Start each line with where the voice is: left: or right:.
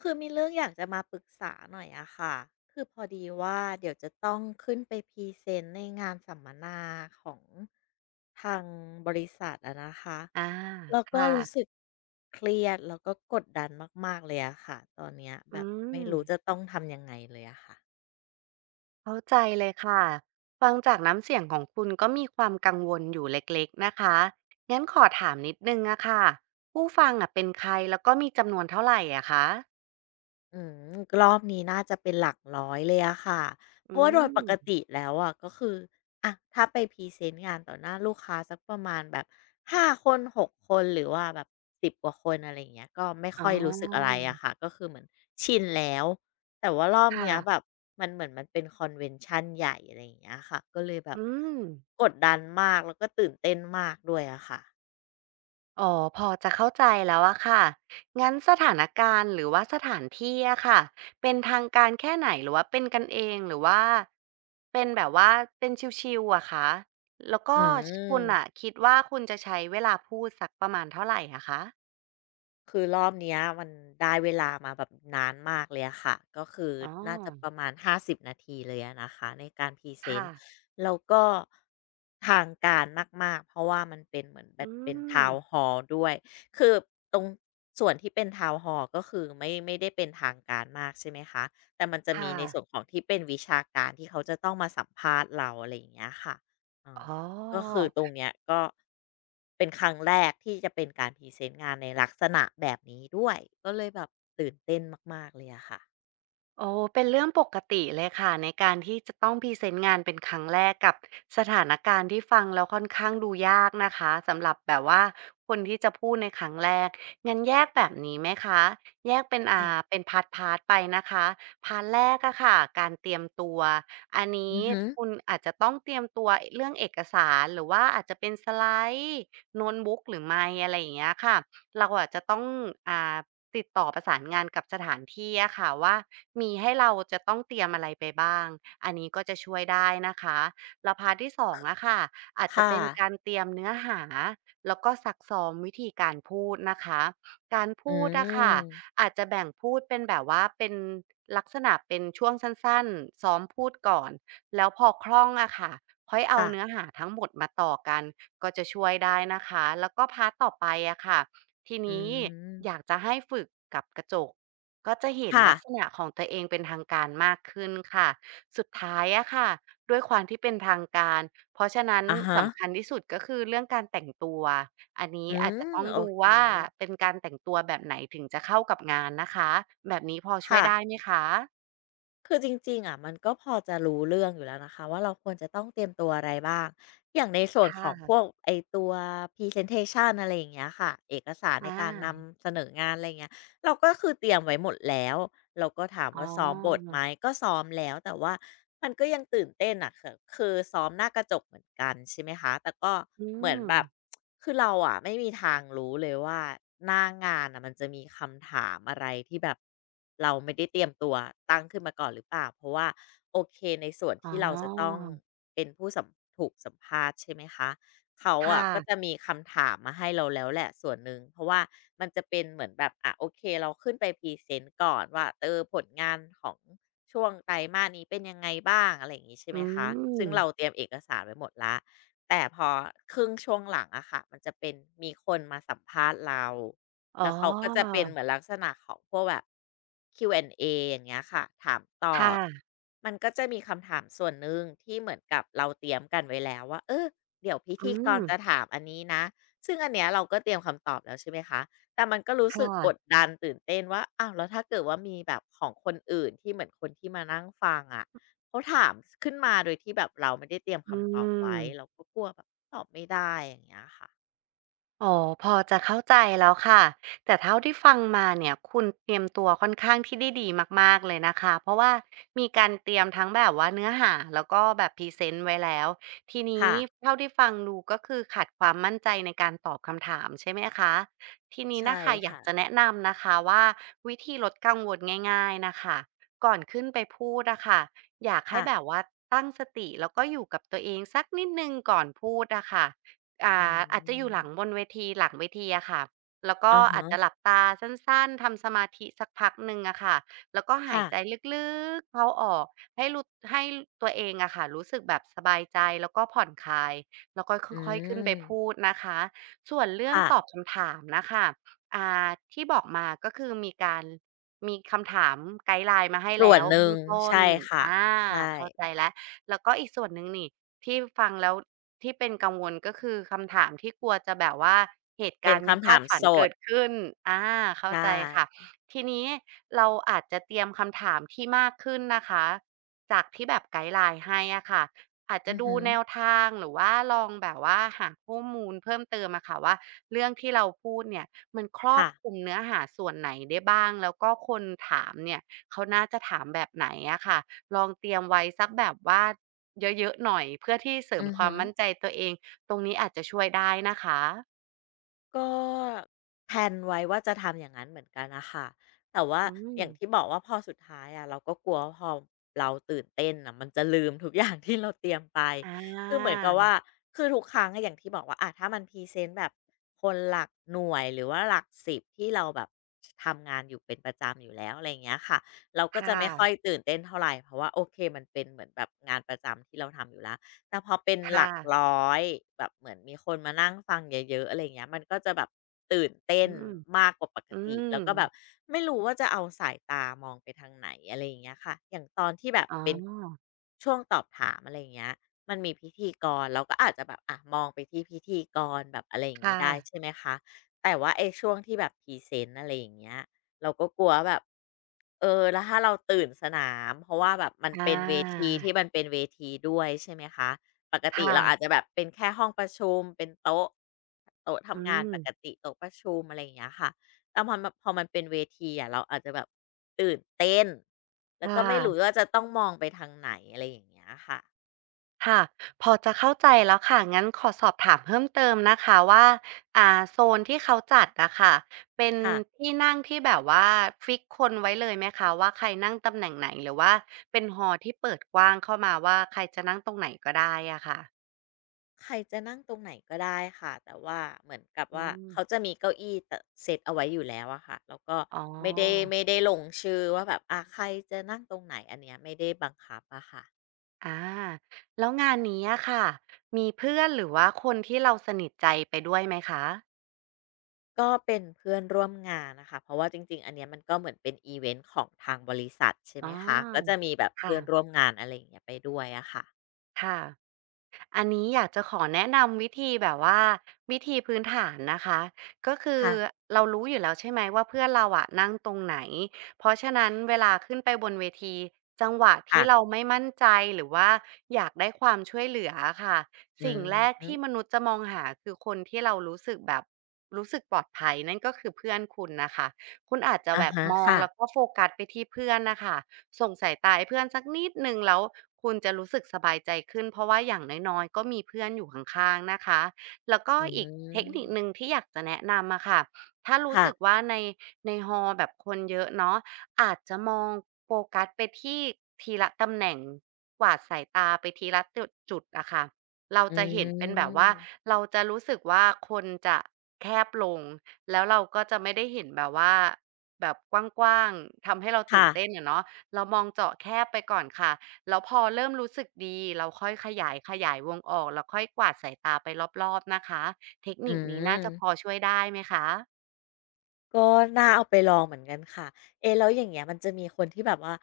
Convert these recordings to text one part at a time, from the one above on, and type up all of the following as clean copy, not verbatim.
left: คือมีเรื่องอยากจะมาปรึกษาหน่อยอะค่ะ คือพอดีว่าเดี๋ยวจะต้องขึ้นไปพรีเซนต์ในงานสัมมนาของทางบริษัทอะนะคะ
right: อา
left: แล้ว
right: ค
left: ก็รู้สึ
right: ่ะ
left: กเครียดแล้วก็กดดันมากๆเลยอะค่ะ ตอนเนี้ยแบ
right: อื
left: บไม่
right: ม
left: รู้จะต้องทำยังไงเลยอะค่ะ
right: เข้าใจเลยค่ะ ฟังจากน้ำเสียงของคุณก็มีความกังวลอยู่เล็กๆนะคะ งั้นขอถามนิดหนึ่งอะค่ะ ผู้ฟังอะเป็นใครแล้วก็มีจำนวนเท่าไรอะคะ
left: อืมรอบนี้น่าจะเป็นหลักร้อยเลยอะค่ะเพ
right: อื
left: ราะว่าโดยปก
right: ม
left: ติแล้วอะก็คืออะถ้าไปพรีเซนต์งานต่อหน้าลูกค้าสักประมาณแบบ5 คน6 คนหรือว่าแบบ10 กว่าคนอะไรอย่างเงี้ยก็ไม่
right: อ๋อ
left: ค่อยรู้สึกอะไรอะค่ะก็คือเหมือนชินแล้วแต่ว่ารอบ
right: ค่ะ
left: เนี้ยแบบมันเหมือนมันเป็นคอนเวนชันใหญ่อะไรอย่างเงี้ยค่ะก็เลยแบบ
right: อืม
left: กดดันมากแล้วก็ตื่นเต้นมากด้วยอะค่ะ
right: อ๋อพอจะเข้าใจแล้วอะค่ะงั้นสถานการณ์หรือว่าสถานที่อะค่ะเป็นทางการแค่ไหนหรือว่าเป็นกันเองหรือว่าเป็นแบบว่าเป็นชิลๆอะคะแล้ว
left: อื
right: ก็คุณอะ
left: ม
right: คิดว่าคุณจะใช้เวลาพูดสักประมาณเท่าไหรอะคะ
left: คือรอบเนี้ยมันได้เวลามาแบบนานมากเลยอะค่ะก็คือ
right: อ๋อ
left: น่าจะประมาณ5บนาทีเลยอะนะคะในการพรีเซน
right: ค่ะ
left: ต์แล้วก็ทางการมากๆเพราะว่ามันเป็นเหมือนแบ
right: อื
left: บเป็น
right: ม
left: ทาวน์ฮอลด้วยคือตรงส่วนที่เป็นทาวน์ฮอลก็คือไม่ได้เป็นทางการมากใช่ไหมคะแต่มันจะมี
right: ค่ะ
left: ในส่วนของที่เป็นวิชาการที่เขาจะต้องมาสัมภาษณ์เราอะไรอย่างเงี้ยค่ะเออ
right: อ๋อ
left: ก็คือตรงเนี้ยก็เป็นครั้งแรกที่จะเป็นการพรีเซนต์งานในลักษณะแบบนี้ด้วยก็เลยแบบตื่นเต้นมากๆเลยอะค่ะ
right: โอ้เป็นเรื่องปกติเลยค่ะในการที่จะต้องพรีเซนต์งานเป็นครั้งแรกกับสถานการณ์ที่ฟังแล้วค่อนข้างดูยากนะคะสำหรับแบบว่าคนที่จะพูดในครั้งแรกงั้นแยกแบบนี้ไหมคะแยกเป็น
left: ค่ะ
right: เป็นพาร์ทพาร์ทไปนะคะพาร์ทแรกอะค่ะการเตรียมตัวอันนี้
left: อือฮึ
right: คุณอาจจะต้องเตรียมตัวเรื่องเอกสารหรือว่าอาจจะเป็นสไลด์โน้ตบุ๊กหรือไม่อะไรอย่างเงี้ยค่ะเราอะจจะต้องอ่าติดต่อประสานงานกับสถานที่อะค่ะว่า มีให้เราจะต้องเตรียมอะไรไปบ้าง อันนี้ก็จะช่วยได้นะคะแล้วพาร์ตที่สองอะค่ะอาจจะ
left: ค่ะ
right: เป็นการเตรียมเนื้อหา แล้วก็ซักซ้อมวิธีการพูดนะคะ การ
left: อื
right: พูดอะค่ะ
left: ม
right: อาจจะแบ่งพูดเป็นแบบว่าเป็นลักษณะเป็นช่วงสั้นๆซ้อมพูดก่อน แล้วพอคล่องอะค่ะค่อยเอา
left: ค่ะ
right: เนื้อหาทั้งหมดมาต่อกัน ก็จะช่วยได้นะคะแล้วก็พาร์ตต่อไปอะค่ะที
left: อื
right: นี้อยาก
left: ม
right: จะให้ฝึกกับกระจก ก็จะเห็น
left: ค่ะ
right: ลักษณะของตัวเองเป็นทางการมากขึ้นค่ะสุดท้ายอะค่ะด้วยความที่เป็นทางการเพราะฉะนั้น
left: อะฮะ
right: สำคัญที่สุดก็คือเรื่องการแต่งตัวอันนี้
left: อื
right: อาจจะ
left: ม
right: ต้อง
left: โอ
right: ดู
left: เค
right: ว่าเป็นการแต่งตัวแบบไหนถึงจะเข้ากับงานนะคะแบบนี้พอช่วย
left: ค่ะ
right: ได้ไหมคะ
left: คือจริงๆอะมันก็พอจะรู้เรื่องอยู่แล้วนะคะว่าเราควรจะต้องเตรียมตัวอะไรบ้างอย่างในส่วนขอ
right: ค่ะ
left: งพวกไอ้ตัว presentation อะไรอย่างเงี้ยค่ะเอกสารใน
right: อา
left: การนำเสนองานอะไรอย่างเงี้ย เราก็คือเตรียมไว้หมดแล้ว เราก็ถาม
right: อ๋อ
left: ว่าซ้อมบทไหมก็ซ้อมแล้วแต่ว่ามันก็ยังตื่นเต้นอะคือซ้อมหน้ากระจกเหมือนกันใช่ไหมคะแต่ก็
right: อื
left: เหมือน
right: ม
left: แบบคือเราอะไม่มีทางรู้เลยว่าหน้างานน่ะมันจะมีคำถามอะไรที่แบบเราไม่ได้เตรียมตัวตั้งขึ้นมาก่อนหรือเปล่าเพราะว่าโอเคในส่วน
right: อ๋อ
left: ที่เราจะต้องเป็นผู้สัมถูกสัมภาษณ์ใช่ไหมคะ เขา
right: ค่ะ
left: อะก็จะมีคำถามมาให้เราแล้วแหละส่วนหนึ่งเพราะว่ามันจะเป็นเหมือนแบบอ่ะโอเคเราขึ้นไปพรีเซนต์ก่อนว่าเออผลงานของช่วงไตรมาสนี้เป็นยังไงบ้างอะไรอย่างงี้ใช่ไหม
right: อื
left: คะซึ่ง
right: ม
left: เราเตรียมเอกสารไว้หมดแล้วแต่พอครึ่งช่วงหลังอะค่ะมันจะเป็นมีคนมาสัมภาษณ์เรา
right: อ๋อ
left: แล้วเขาก็จะเป็นเหมือนลักษณะของพวกแบบ Q&A อนด์เออย่างเงี้ยค่ะถามตอ
right: ค่ะ
left: บมันก็จะมีคำถามส่วนหนึ่งที่เหมือนกับเราเตรียมกันไว้แล้วว่าเออ เดี๋ยวพิ
right: อื
left: ธีกร
right: ม
left: จะถามอันนี้นะซึ่งอันเนี้ยเราก็เตรียมคำตอบแล้วใช่ไหมคะแต่มันก็รู้สึ
right: ค่ะ
left: กกดดันตื่นเต้นว่าอ้าวแล้วถ้าเกิดว่ามีแบบของคนอื่นที่เหมือนคนที่มานั่งฟังอะเขาถามขึ้นมาโดยที่แบบเราไม่ได้เตรียม
right: อื
left: คำตอบไว้
right: ม
left: เราก็กลัวแบบตอบไม่ได้อย่างเงี้ยค่ะ
right: อ๋อพอจะเข้าใจแล้วค่ะแต่เท่าที่ฟังมาเนี่ยคุณเตรียมตัวค่อนข้างที่ได้ดีมากๆเลยนะคะเพราะว่ามีการเตรียมทั้งแบบว่าเนื้อหาแล้วก็แบบพรีเซนต์ไว้แล้วทีนี้
left: ค่ะ
right: เท่าที่ฟังดูก็คือขาดความมั่นใจในการตอบคำถามใช่ไหมคะทีนี้
left: ใช่
right: น่ะค่ะอยาก
left: ค่ะ
right: จะแนะนำนะคะว่าวิธีลดกังวลง่ายๆน่ะค่ะก่อนขึ้นไปพูดอะค่ะอยากให้แบบ
left: ค่ะ
right: ว่าตั้งสติแล้วก็อยู่กับตัวเองสักนิดหนึ่งก่อนพูดอะค่ะ อ่
left: อื
right: าอาจจะอยู่
left: ม
right: หลังเวทีอะค่ะแล้วก็
left: อะ
right: อาจจะ
left: ฮะ
right: หลับตาสั้นๆทำสมาธิสักพักหนึ่งอะค่ะแล้วก็หาย
left: ค่ะ
right: ใจลึกๆเข้าออกให้รู้ให้ตัวเองอะค่ะรู้สึกแบบสบายใจแล้วก็ผ่อนคลายแล้วก็
left: อื
right: ค่อยๆขึ้นไป
left: ม
right: พูดนะคะส่วนเรื่อง
left: ค่ะ
right: ตอบคำถามน่ะค่ะอ่าที่บอกมาก็คือมีคำถามไกด์ไลน์มาให้
left: ส่ว
right: แล้
left: น
right: ว
left: หนึ่
right: เบื้
left: ง
right: องต้น
left: ใช่ค่ะ
right: อา
left: ใช่
right: เข้าใจแล้วแล้วก็อีกส่วนหนึ่งนี่ที่ฟังแล้ว ที่เป็นกังวลก็คือคำถามที่กลัวจะแบบว่าเหตุ
left: เป็
right: กา
left: น
right: รณ์ไม่
left: คำ
right: คา
left: ถา
right: ด
left: ม
right: ฝัน
left: ส
right: เกิ
left: ด
right: ดขึ้นอาเข้า
left: ใช่
right: ใจค่ะทีนี้เราอาจจะเตรียมคำถามที่มากขึ้นนะคะจากที่แบบไกด์ไลน์ให้อะค่ะอาจจะ
left: อือ
right: ดู
left: ฮึ
right: แนวทางหรือว่าลองแบบว่าหาข้อมูลเพิ่มเติมอะค่ะว่าเรื่องที่เราพูดเนี่ยมันครอ
left: ค่ะ
right: บคลุมเนื้อหาส่วนไหนได้บ้างแล้วก็คนถามเนี่ยเขาน่าจะถามแบบไหนอะค่ะลองเตรียมไว้สักแบบว่า เยอะๆ หน่อยเพื่อที่เสริม
left: อือ
right: ควา
left: ฮึ
right: มมั่นใจตัวเองตรงนี้อาจจะช่วยได้นะคะ
left: ก็แพลนไว้ว่าจะทำอย่างนั้นเหมือนกันนะคะแต่ว่า
right: อื
left: อ
right: ม
left: ย่างที่บอกว่าพอสุดท้ายอะเราก็กลัวว่าพอเราตื่นเต้นอ่ะมันจะลืมทุกอย่างที่เราเตรียมไป
right: อ
left: คือเหมือน
right: า
left: กับว่าคือทุกครั้งอะอย่างที่บอกว่าอะถ้ามันพรีเซนต์แบบคนหลักหน่วยหรือว่าหลักสิบที่เราแบบทำงานอยู่เป็นประจำอยู่แล้วอะไรอย่างเงี้ยค่ะเราก็จะ
right: ค่ะ
left: ไม่ค่อยตื่นเต้นเท่าไหรเพราะว่าโอเคมันเป็นเหมือนแบบงานประจำที่เราทำอยู่แล้ว แต่พอเป็นห
right: ค่ะ
left: ลักร้อยแบบเหมือนมีคนมานั่งฟังเยอะๆอะไรเงี้ยมันก็จะแบบตื่นเต้
right: อื
left: น
right: ม
left: มากกว่าปก
right: อื
left: ติ
right: ม
left: แล้วก็แบบไม่รู้ว่าจะเอาสายตามองไปทางไหนอะไรอย่างเงี้ยค่ะอย่างตอนที่แบบ
right: อ๋อ
left: เป็นช่วงตอบถามอะไรเงี้ยมันมีพิธีกรเราก็อาจจะแบบอะมองไปที่พิธีกรแบบอะไรอย่างงี้
right: ค่ะ
left: ได้ใช่ไหมคะแต่ว่าไอ้ช่วงที่แบบพรีเซนต์อะไรอย่างเงี้ยเราก็กลัวแบบเออแล้วถ้าเราตื่นสนามเพราะว่าแบบมัน
right: อา
left: เป็นเวทีที่มันเป็นเวทีด้วยใช่ไหมคะ ปกติ
right: ค่ะ
left: เราอาจจะแบบเป็นแค่ห้องประชุมเป็นโต๊ะโต๊ะ
right: อื
left: ทำงานป
right: ม
left: กติโต๊ะประชุมอะไรอย่างเงี้ยค่ะแต่พอมันเป็นเวทีอะเราอาจจะแบบตื่นเต้นแล้ว
right: ค่
left: ก็ไม่รู้
right: ะ
left: ว่าจะต้องมองไปทางไหนอะไรอย่างเงี้ยค่ะ
right: ค่ะพอจะเข้าใจแล้วค่ะงั้นขอสอบถามเพิ่มเติมนะคะว่าอ่าโซนที่เขาจัดอะค่ะเป็น
left: ค่ะ
right: ที่นั่งที่แบบว่าฟิกคนไว้เลยไหมคะว่าใครนั่งตำแหน่งไหนหรือว่าเป็นฮอลที่เปิดกว้างเข้ามาว่าใครจะนั่งตรงไหนก็ได้อะค่ะ
left: ใครจะนั่งตรงไหนก็ได้ค่ะแต่ว่าเหมือนกับ
right: อื
left: ว่า
right: ม
left: เขาจะมีเก้าอี้เซตเอาไว้อยู่แล้วอะค่ะแล้วก็
right: อ๋อ
left: ไม่ได้ลงชื่อว่าแบบอาใครจะนั่งตรงไหนอันเนี้ยไม่ได้บังคับอะค่ะ
right: อาแล้วงานนี้อะค่ะมีเพื่อนหรือว่าคนที่เราสนิทใจไปด้วยไหมคะ
left: ก็เป็นเพื่อนร่วมงานนะคะเพราะว่าจริงๆ อันเนี้ยมันก็เหมือนเป็นอีเวนต์ของทางบริษัทใช่
right: อ๋
left: ไหม
right: อ
left: คะก็จะมีแบบ
right: ค่ะ
left: เพื่อนร่วมงานอะไรอย่างเงี้ยไปด้วยอะค่ะ
right: ค่ะ อันนี้อยากจะขอแนะนำวิธีแบบว่าวิธีพื้นฐานนะคะก็คือ
left: ค่ะ
right: เรารู้อยู่แล้วใช่ไหมว่าเพื่อนเราอะนั่งตรงไหนเพราะฉะนั้นเวลาขึ้นไปบนเวทีจังหวะที่
left: ค่ะ
right: เราไม่มั่นใจหรือว่าอยากได้ความช่วยเหลืออะค่ะ
left: อื
right: สิ่ง
left: ม
right: แร
left: อ
right: ก
left: ฮึ
right: ที่มนุษย์จะมองหาคือคนที่เรารู้สึกแบบรู้สึกปลอดภัยนั่นก็คือเพื่อนคุณนะคะคุณอาจจะ
left: อะ
right: แบบ
left: ฮะ
right: มอง
left: ค่ะ
right: แล้วก็โฟกัสไปที่เพื่อนนะคะ ส่งสายตาให้เพื่อนสักนิดนึงแล้วคุณจะรู้สึกสบายใจขึ้นเพราะว่าอย่างน้อยๆก็มีเพื่อนอยู่ข้างๆนะคะแล้วก็
left: อื
right: อีกเทคนิคหนึ่ง
left: ม
right: ที่อยากจะแนะนำอะค่ะถ้ารู้
left: ค่ะ
right: สึกว่าในฮอลล์แบบคนเยอะเนาะอาจจะมองโฟกัสไปที่ทีละตำแหน่งกวาดสายตาไปทีละจุดจุดอะค่ะเรา
left: อื
right: จะเห็นเป็นแบบว่า
left: ม
right: เราจะรู้สึกว่าคนจะแคบลงแล้วเราก็จะไม่ได้เห็นแบบว่าแบบกว้างๆทำให้เราตื่
left: ค่ะ
right: นเต้นอะเนาะ เรามองเจาะแคบไปก่อนค่ะแล้วพอเริ่มรู้สึกดีเราค่อยขยายวงออกแล้วค่อยกวาดสายตาไปรอบๆนะคะเทค
left: อื
right: นิคนี้น่าจะพอ
left: ม
right: ช่วยได้ไหมคะ
left: ก็น่าเอาไปลองเหมือนกันค่ะเอ๊ะแล้วอย่างเงี้ยมันจะมีคนที่แบบว่า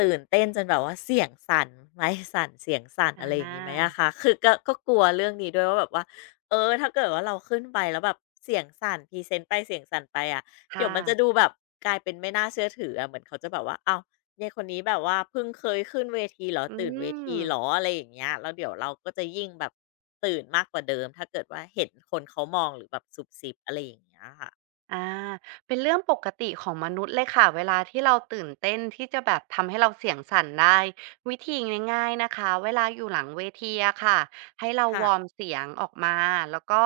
left: ตื่นเต้นจนแบบว่าเสียงสั่นไม้สั่นเสียงสั่น
right: อา
left: อะไรอย่างงี้ไหมอะคะคือก็กลัวเรื่องนี้ด้วยว่าแบบว่าเออถ้าเกิดว่าเราขึ้นไปแล้วแบบเสียงสั่นพรีเซนต์ไปเสียงสั่นไปอะเดี๋ยว
right: ค่ะ
left: มันจะดูแบบกลายเป็นไม่น่าเชื่อถืออะเหมือนเขาจะแบบว่าอ้าวยายคนนี้แบบว่าเพิ่งเคยขึ้นเวทีเหรอ
right: อื
left: ตื่นเวที
right: ม
left: เหรออะไรอย่างเงี้ยแล้วเดี๋ยวเราก็จะยิ่งแบบตื่นมากกว่าเดิมถ้าเกิดว่าเห็นคนเขามองหรือแบบซุบซิบอะไรอย่างเงี้ยค่ะ
right: อาเป็นเรื่องปกติของมนุษย์เลยค่ะเวลาที่เราตื่นเต้นที่จะแบบทำให้เราเสียงสั่นได้วิธีง่ายๆนะคะเวลาอยู่หลังเวทีอะค่ะให้เรา
left: ค่ะ
right: วอร์มเสียงออกมาแล้วก็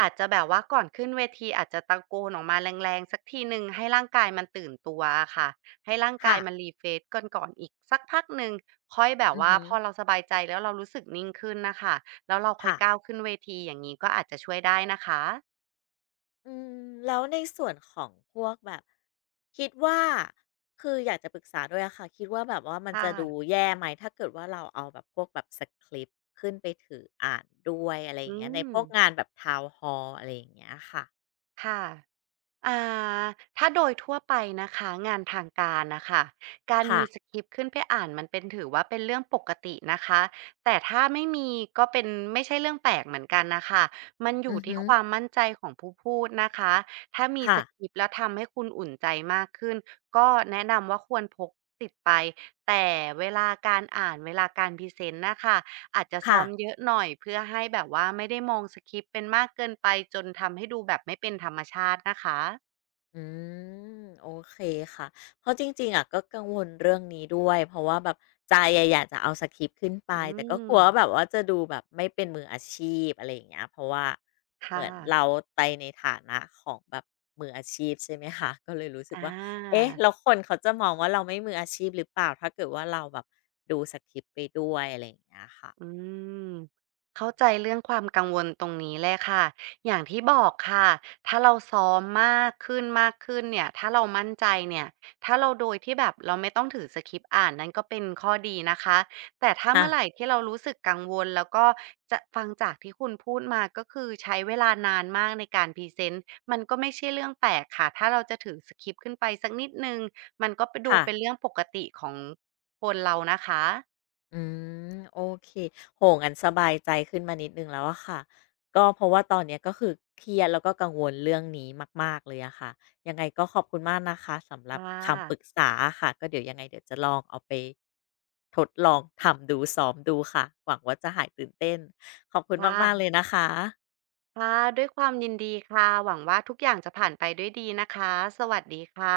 right: อาจจะแบบว่าก่อนขึ้นเวทีอาจจะตะโกนออกมาแรงๆสักทีหนึ่งให้ร่างกายมันตื่นตัวค่ะให้ร่างกา
left: ค่ะ
right: ยมัน r e เฟรช h กันก่อนอีกสักพักหนึ่งค่อยแบบ
left: อือ
right: ว่า
left: ฮึ
right: พอเราสบายใจแล้วเรารู้สึกนิ่งขึ้นนะคะแล้วเราค่อย
left: ค่ะ
right: ก้าวขึ้นเวทีอย่างนี้ก็อาจจะช่วยได้นะคะ
left: อืมแล้วในส่วนของพวกแบบคิดว่าคืออยากจะปรึกษาด้วยอะค่ะคิดว่าแบบว่ามัน
right: ค
left: จะดู
right: ่ะ
left: แย่ไหมถ้าเกิดว่าเราเอาแบบพวกแบบสคริปต์ขึ้นไปถืออ่านด้วยอะไรอย่าง
right: อื
left: เงี้ยในพ
right: ม
left: วกงานแบบทาว n อลล์อะไรอย่างเงี้ยค่ะ
right: ค่ะอ่าถ้าโดยทั่วไปนะคะงานทางการนะคะการ
left: ค่ะ
right: มีสคริปต์ขึ้นไปอ่านมันเป็นถือว่าเป็นเรื่องปกตินะคะแต่ถ้าไม่มีก็เป็นไม่ใช่เรื่องแปลกเหมือนกันนะคะมันอ
left: อื
right: ยู่
left: อ
right: ที่
left: ฮึ
right: ความมั่นใจของผู้พูดนะคะถ้ามีส
left: ค่ะ
right: คริปต์แล้วทำให้คุณอุ่นใจมากขึ้นก็แนะนำว่าควรพกติดไปแต่เวลาการอ่านเวลาการพรีเซนต์นะคะ อาจจะซ้
left: ค่ะ
right: อมเยอะหน่อยเพื่อให้แบบว่าไม่ได้มองสกริปต์เป็นมากเกินไปจนทำให้ดูแบบไม่เป็นธรรมชาตินะคะ
left: อืมโอเคค่ะเพราะจริงๆอะก็กังวลเรื่องนี้ด้วยเพราะว่าแบบใจอะอยากจะเอาสคริปต์ขึ้นไป
right: อื
left: แต่ก็ก
right: ม
left: ลัวว่าแบบว่าจะดูแบบไม่เป็นมืออาชีพอะไรอย่างเงี้ยเพราะว่าเห
right: ค่ะ
left: มือนเราไปในฐานะของแบบมืออาชีพใช่ไหมคะก็เลยรู้สึก
right: อา
left: ว่าเอ๊ะแล้วคนเขาจะมองว่าเราไม่มืออาชีพหรือเปล่าถ้าเกิดว่าเราแบบดูสคริปต์ไปด้วยอะไรอย่างเงี้ยค่ะ
right: อืมเข้าใจเรื่องความกังวลตรงนี้เลยค่ะอย่างที่บอกค่ะถ้าเราซ้อมมากขึ้นเนี่ยถ้าเรามั่นใจเนี่ยถ้าเราโดยที่แบบเราไม่ต้องถือสคริปต์อ่านนั้นก็เป็นข้อดีนะคะแต่ถ้า
left: ค่ะ
right: เมื่อไหร่ที่เรารู้สึกกังวลแล้วก็จะฟังจากที่คุณพูดมาก็คือใช้เวลานานมากในการพรีเซนต์มันก็ไม่ใช่เรื่องแปลกค่ะถ้าเราจะถือสคริปต์ขึ้นไปสักนิดนึงมันก็ไปดู
left: ค่ะ
right: เป็นเรื่องปกติของคนเรานะคะ
left: อืมโอเคโอ้งั้นสบายใจขึ้นมานิดนึงแล้วอะค่ะก็เพราะว่าตอนเนี้ยก็คือเครียดแล้วก็กังวลเรื่องนี้มากๆเลยอะค่ะยังไงก็ขอบคุณมากนะคะสำหรับ
right: ค่ะ
left: คำปรึกษาอะค่ะก็เดี๋ยวยังไงเดี๋ยวจะลองเอาไปทดลองทำดูซ้อมดูค่ะหวังว่าจะหายตื่นเต้นขอบคุณ
right: ค่
left: มากๆเลย
right: ะ
left: นะคะ
right: ค่ะด้วยความยินดีค่ะหวังว่าทุกอย่างจะผ่านไปด้วยดีนะคะสวัสดีค่ะ